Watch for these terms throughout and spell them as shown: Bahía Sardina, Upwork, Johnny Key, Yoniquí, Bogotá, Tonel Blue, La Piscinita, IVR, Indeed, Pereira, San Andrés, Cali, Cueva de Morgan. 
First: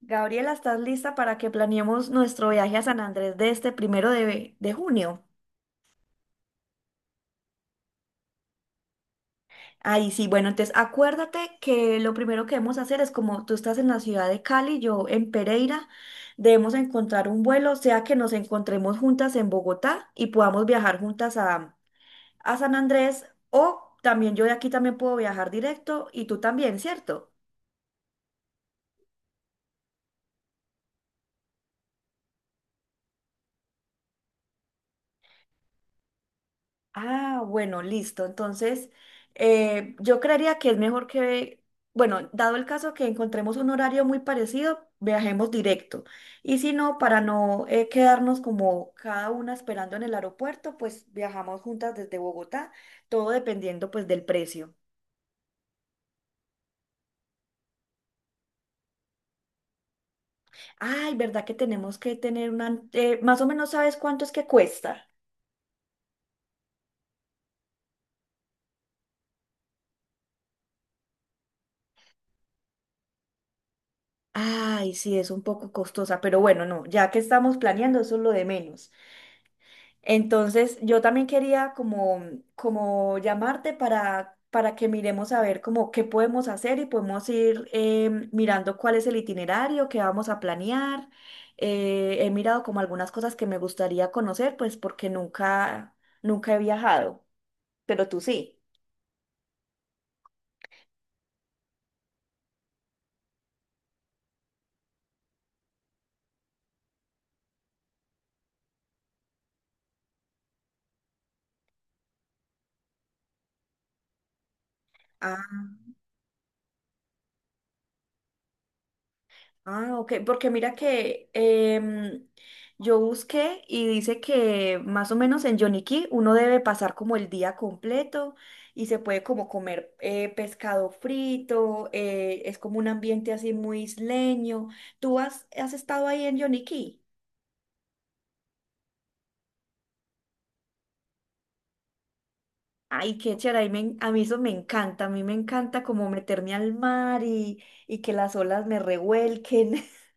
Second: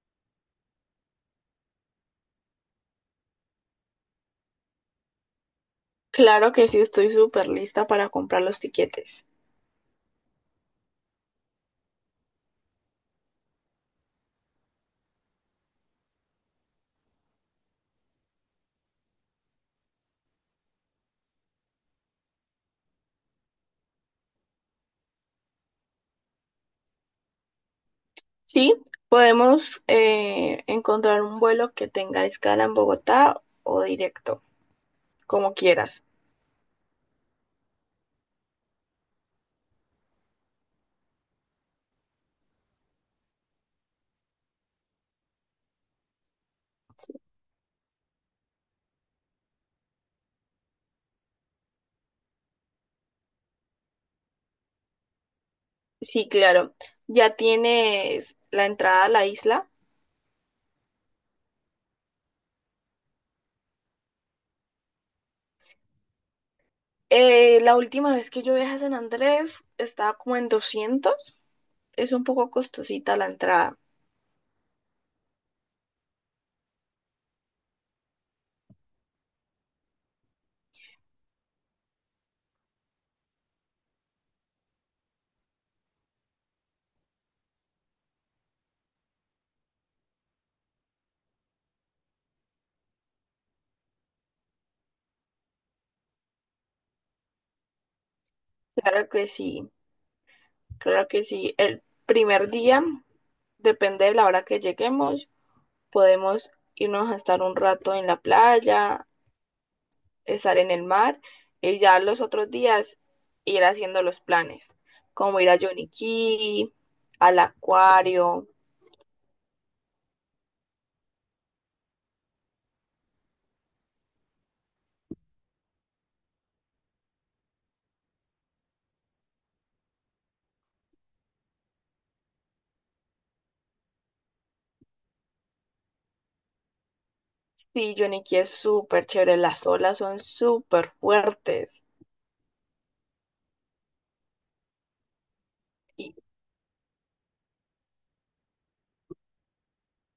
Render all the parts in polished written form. Gabriela, ¿estás lista para que planeemos nuestro viaje a San Andrés de este primero de junio? Claro que sí, estoy súper lista para comprar los tiquetes. Ahí sí, bueno, entonces acuérdate que lo primero que debemos hacer es como tú estás en la ciudad de Cali, yo en Pereira, debemos encontrar un vuelo, sea que nos encontremos juntas en Bogotá y podamos viajar juntas a San Andrés, o también yo de aquí también puedo viajar directo y tú también, ¿cierto? Sí, podemos encontrar un vuelo que tenga escala en Bogotá o directo, como quieras. Ah, bueno, listo. Entonces, yo creería que es mejor que, bueno, dado el caso que encontremos un horario muy parecido, viajemos directo. Y si no, para no quedarnos como cada una esperando en el aeropuerto, pues viajamos juntas desde Bogotá, todo dependiendo pues del precio. Sí, claro. ¿Ya tienes la entrada a la isla? Ay, ¿verdad que tenemos que tener más o menos sabes cuánto es que cuesta? La última vez que yo viajé a San Andrés estaba como en 200. Es un poco costosita la entrada. Ay, sí, es un poco costosa, pero bueno, no, ya que estamos planeando, eso es lo de menos. Entonces, yo también quería como llamarte para que miremos a ver como qué podemos hacer y podemos ir mirando cuál es el itinerario que vamos a planear. He mirado como algunas cosas que me gustaría conocer, pues porque nunca he viajado, pero tú sí. Claro que sí, claro que sí. El primer día, depende de la hora que lleguemos, podemos irnos a estar un rato en la playa, estar en el mar y ya los otros días ir haciendo los planes, como ir a Yoniquí, al acuario. Ah, ok, porque mira que yo busqué y dice que más o menos en Yoniquí uno debe pasar como el día completo y se puede como comer pescado frito, es como un ambiente así muy isleño. ¿Tú has estado ahí en Yoniquí? Sí, Yoniquí es súper chévere, las olas son súper fuertes. Ay, qué chévere, ahí me a mí eso me encanta, a mí me encanta como Y meterme al mar y que las olas me revuelquen.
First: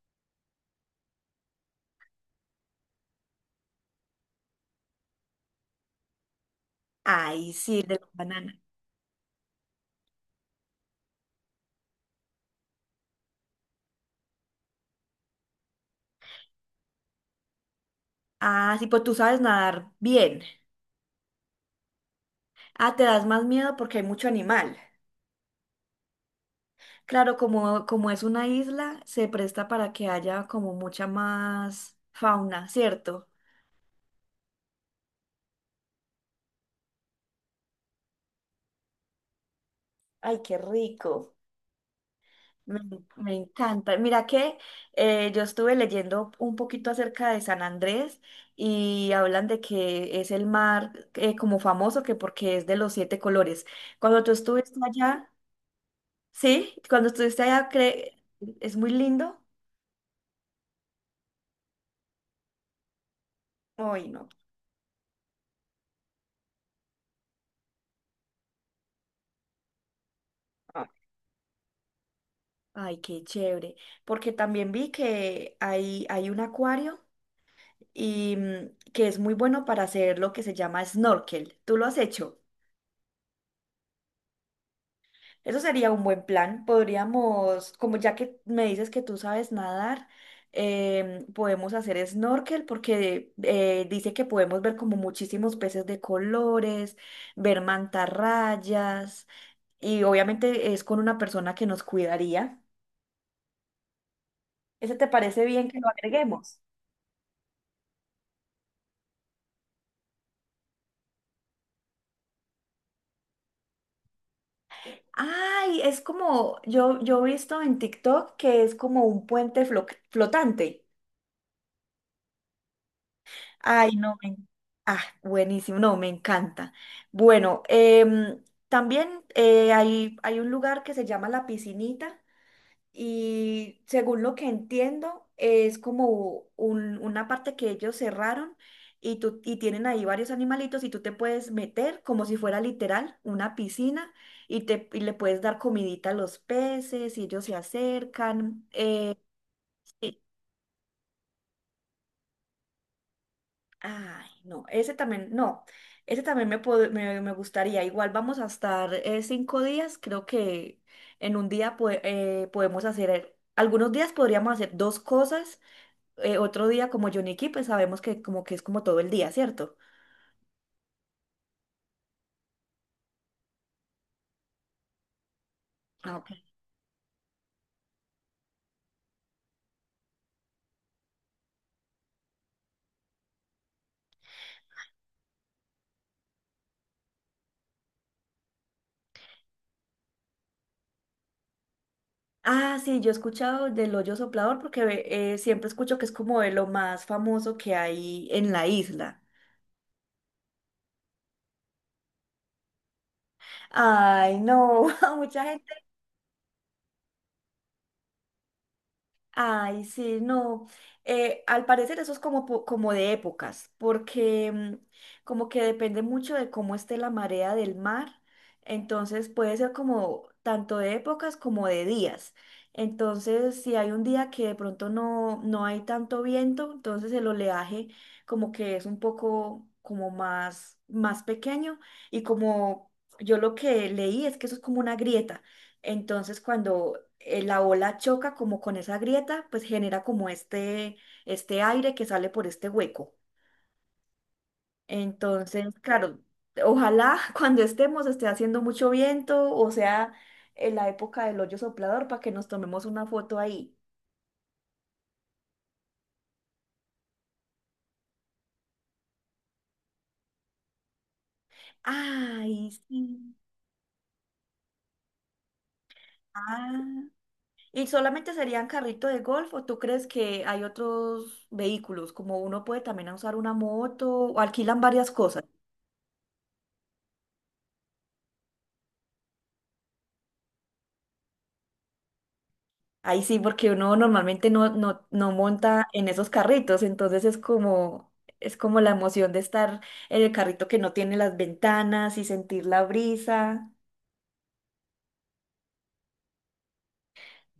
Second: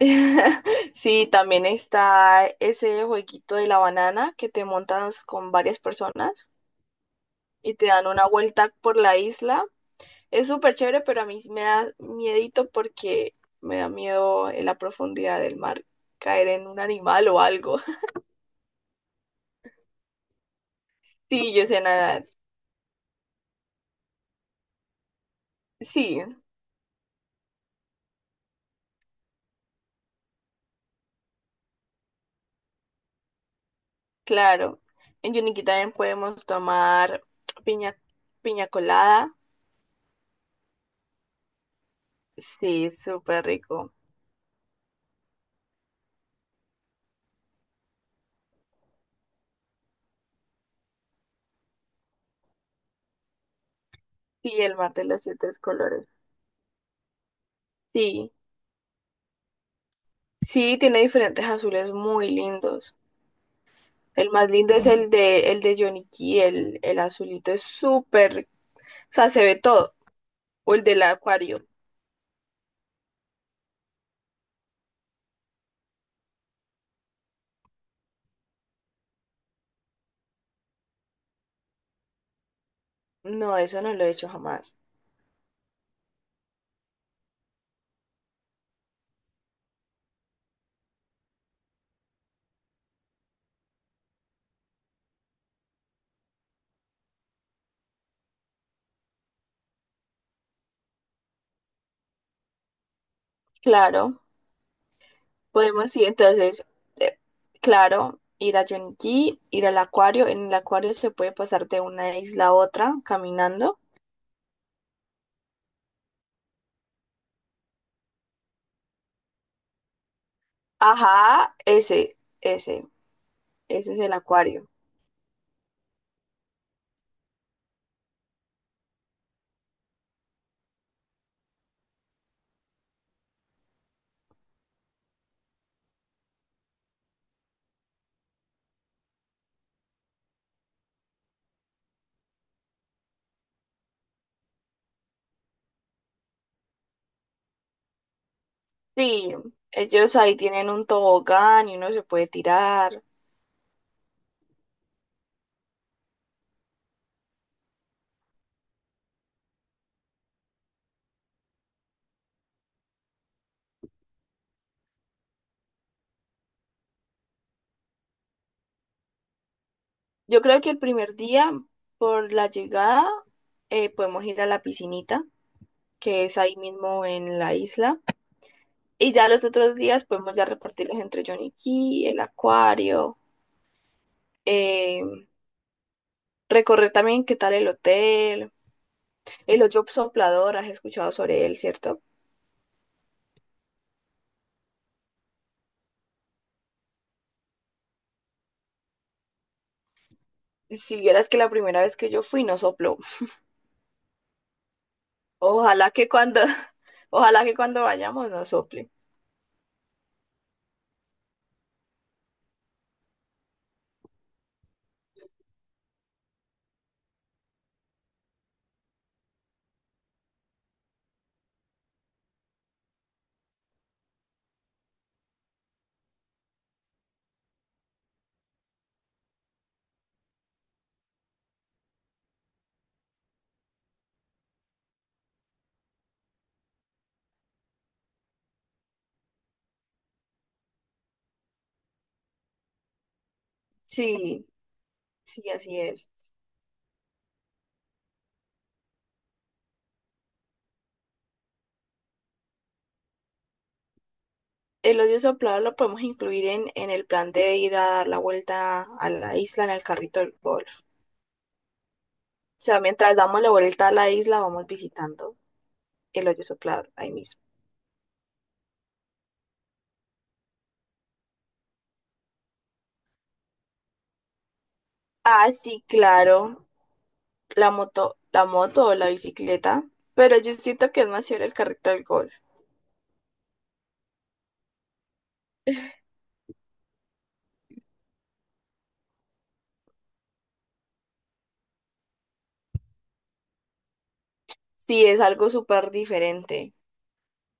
sí, también está ese jueguito de la banana que te montas con varias personas Ay, y sí, te de dan la una banana. vuelta por la isla. Es súper chévere, pero a mí me da miedito porque me da miedo en la profundidad del mar caer en un animal o algo. Ah, sí, pues tú sabes nadar bien. Sí, yo sé nadar. Ah, te das más miedo porque hay mucho animal. Sí, Claro, como es una isla, se presta para que haya como mucha más fauna, ¿cierto? claro. En Yuniquí también podemos tomar piña, piña colada. Ay, qué rico. Me, Sí, me súper rico. encanta. Mira que yo estuve leyendo un poquito acerca de San Andrés y hablan de que es el mar como famoso que porque es de los siete colores. Cuando tú Sí, el estuviste mar de los allá, siete colores. sí, cuando estuviste allá, Sí, es muy lindo. sí, tiene diferentes azules muy lindos. Ay, no. El más lindo es el de Yonicky, el azulito es súper, o sea, se ve todo. O el del acuario. Ay, qué chévere. Porque también vi que hay un acuario y que es muy bueno para hacer lo que se llama snorkel. ¿Tú lo has hecho? No, eso no lo he hecho jamás. Eso sería un buen plan. Podríamos, como ya que me dices que tú sabes nadar, podemos hacer snorkel porque dice que podemos ver como muchísimos peces de colores, ver mantarrayas y obviamente es con una persona que nos cuidaría. Claro, ¿Ese te parece bien que lo podemos ir. agreguemos? Entonces, eh, claro, ir a Yonki, ir al acuario. En el acuario se puede pasar de una isla a otra caminando. Ay, es como, yo he visto en TikTok que es como un puente flotante. Ajá, Ay, ese es el no, acuario. ah, buenísimo, no, me encanta. Bueno, también hay un lugar que se llama La Piscinita. Y según lo que entiendo, es como una parte que ellos cerraron y tienen ahí varios animalitos y tú te puedes meter como si fuera literal una piscina y le puedes dar comidita a los peces y ellos se acercan. Sí, ellos Sí. ahí tienen un tobogán y uno se puede tirar. Ay, no, ese también, no, ese también me gustaría. Igual vamos a estar 5 días, creo que en un día podemos hacer, algunos días podríamos hacer dos cosas otro día como Yoniki, pues sabemos que como que es como todo el día, ¿cierto? Yo creo que el primer día, por la llegada, podemos ir a la piscinita, Ah, que es ok. ahí mismo en la isla. Y ya los otros días podemos ya repartirlos entre Johnny Key, el acuario, eh, recorrer también qué tal el hotel, el hoyo soplador, has escuchado sobre él, ¿cierto? Ah, sí, yo he escuchado del hoyo soplador porque siempre escucho que es como de lo más famoso que hay en la isla. Si vieras que la primera vez que yo fui no sopló. Ay, no, mucha Ojalá que cuando, ojalá que cuando vayamos no sople. Ay, sí, no. Al parecer eso es como, como de épocas, porque como que depende mucho de cómo esté la marea del mar. Entonces puede ser como tanto de épocas como de días. Entonces, si hay un día que de pronto no hay tanto viento, entonces el oleaje como que es un poco como más pequeño y como yo lo que leí es que eso es como una grieta. Entonces, cuando la ola choca como con esa grieta, pues genera como este aire que sale por este hueco. Sí, sí, Entonces, así es. claro, ojalá cuando estemos esté haciendo mucho viento o sea en la época del hoyo soplador para que nos tomemos una foto ahí. El hoyo soplador lo podemos incluir en el plan de ir a dar la vuelta a la isla en el carrito del golf. O Ay, sea, mientras sí. damos la vuelta a la isla, vamos visitando el hoyo Ah. soplador ahí mismo. ¿Y solamente serían carrito de golf o tú crees que hay otros vehículos? Como uno puede también usar una moto o alquilan varias cosas. Ah, sí, claro, la moto o la bicicleta, pero yo siento que es más chévere el carrito del golf. Ahí sí, porque uno normalmente no monta en esos carritos, entonces es como la emoción de estar en el carrito que no tiene las ventanas y sentir la brisa. Sí, es algo súper diferente.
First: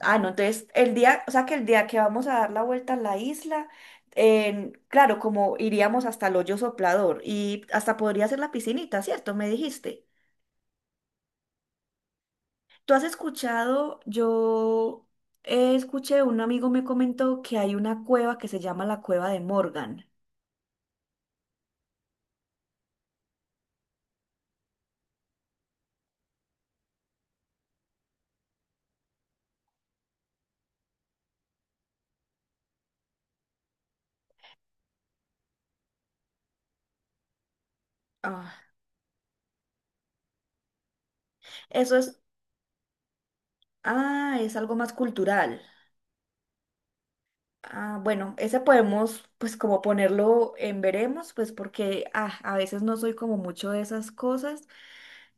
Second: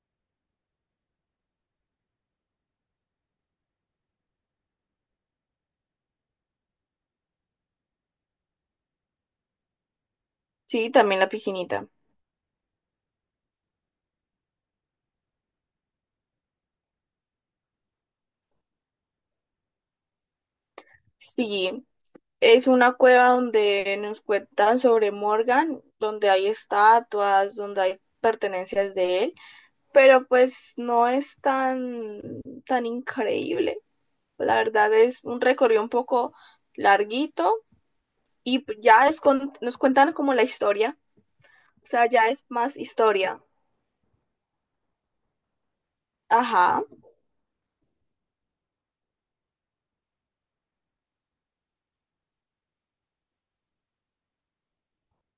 Ah, no, entonces el día, o sea que el día que vamos a dar la vuelta a la isla, claro, como iríamos hasta el hoyo soplador y hasta podría ser la piscinita, ¿cierto? Me dijiste. Sí, también la piscinita. ¿Tú has escuchado? Yo escuché, un amigo me comentó que hay una cueva que se llama la Cueva de Morgan. Sí, es una cueva donde nos cuentan sobre Morgan, donde hay estatuas, donde hay pertenencias de él, pero pues no es tan, tan increíble. La verdad es un recorrido un poco larguito Ah. y pues, ya es nos cuentan como la historia. O Eso sea, es. ya es más historia. Ah, es algo más cultural. Ajá, Ah, bueno, ese podemos, pues como ponerlo en veremos, pues porque ah, a veces no soy como mucho de esas cosas,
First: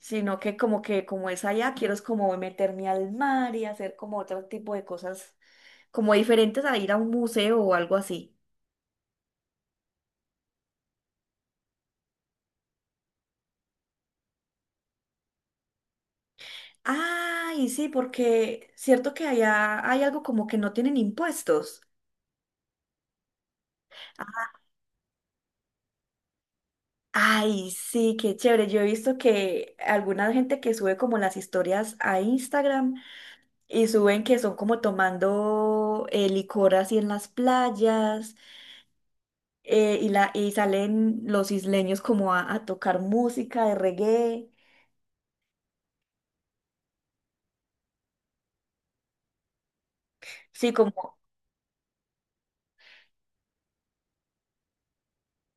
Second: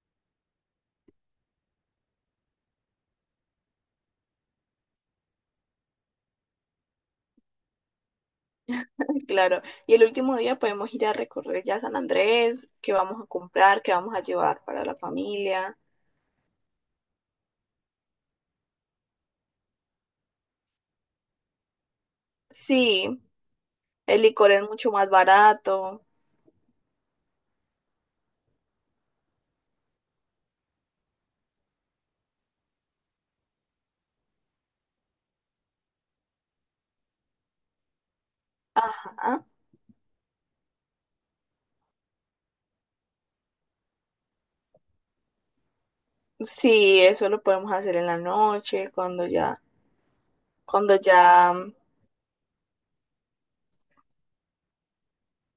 sino que como es allá, quiero es como meterme al mar y hacer como otro tipo de cosas como diferentes a ir a un museo o algo así. claro. Y el último día podemos ir a recorrer ya San Andrés, qué vamos a comprar, qué vamos a llevar para la familia. Ah, y sí, porque cierto que allá hay algo como que no tienen impuestos. Sí, el licor es mucho más barato. Ay, sí, qué chévere. Yo he visto que alguna gente que sube como las historias a Instagram y suben que son como tomando licor así en las playas Ajá. Y salen los isleños como a tocar música de reggae. Sí, eso lo podemos hacer en la noche, Sí, cuando como ya,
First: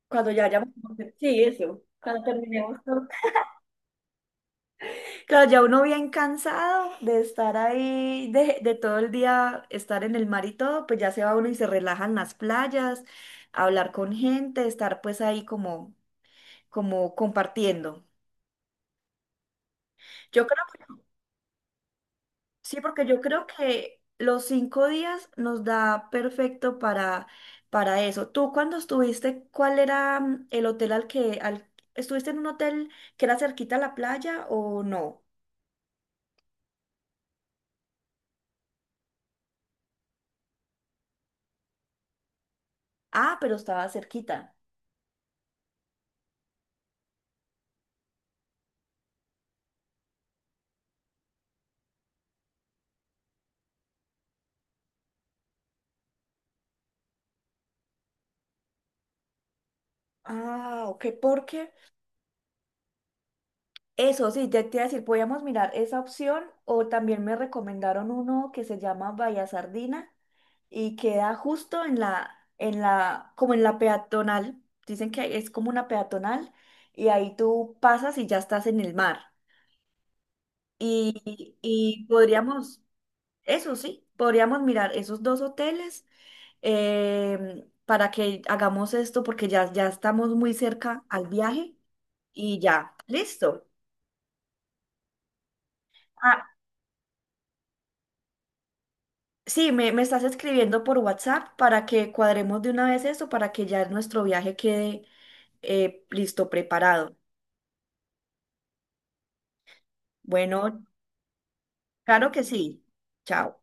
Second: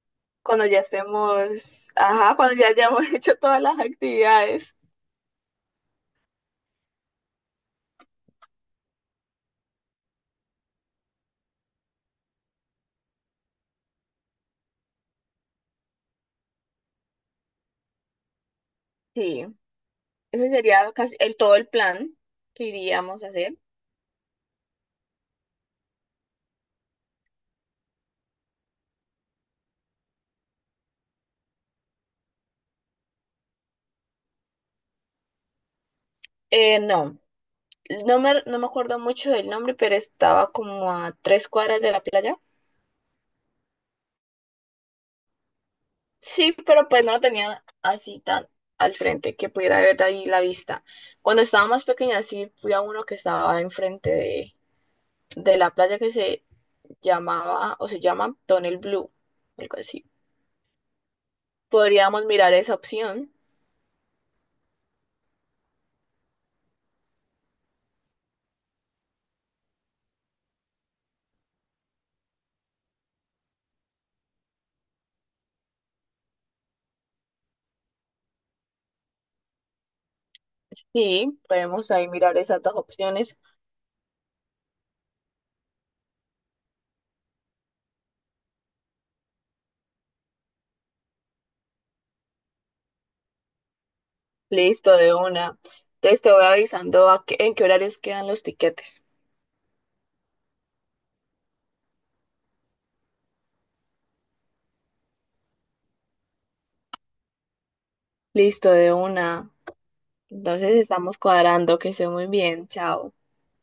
cuando ya cuando hayamos... ya Sí, eso. estemos, Cuando ajá, cuando ya terminemos todo. hayamos hecho todas las actividades. Claro, ya uno bien cansado de estar ahí, de todo el día estar en el mar y todo, pues ya se va uno y se relaja en las playas, a hablar con gente, estar pues ahí como compartiendo. Sí, Yo ese creo sería casi todo el plan que Sí, porque yo iríamos a creo hacer. que los 5 días nos da perfecto para eso. Tú cuando estuviste, ¿cuál era el hotel estuviste en un hotel que era cerquita a la playa o no? No. No me acuerdo mucho del nombre, pero estaba como a 3 cuadras de la playa. Ah, pero estaba cerquita. Sí, pero pues no lo tenía así tan al frente que pudiera ver ahí la vista. Cuando estaba más pequeña, sí fui a uno que estaba enfrente de la playa que se llamaba o se llama Tonel Blue, algo así. Ah, ok, ¿por qué? Podríamos mirar esa opción. Eso sí, ya te iba a decir, podíamos mirar esa opción o también me recomendaron uno que se llama Bahía Sardina y queda justo como en la peatonal. Dicen que es como una peatonal y ahí tú pasas y ya estás en el mar. Sí, Y, podemos y ahí mirar esas dos podríamos, opciones. eso sí, podríamos mirar esos dos hoteles para que hagamos esto porque ya estamos muy cerca al viaje y ya, listo. Listo, de una. Entonces te voy Ah, avisando a en qué horarios quedan los tiquetes. sí, me estás escribiendo por WhatsApp para que cuadremos de una vez eso, para que ya nuestro viaje quede listo, preparado. Listo, de una. Entonces Bueno, estamos cuadrando, que esté muy claro que bien, sí. chao. Chao.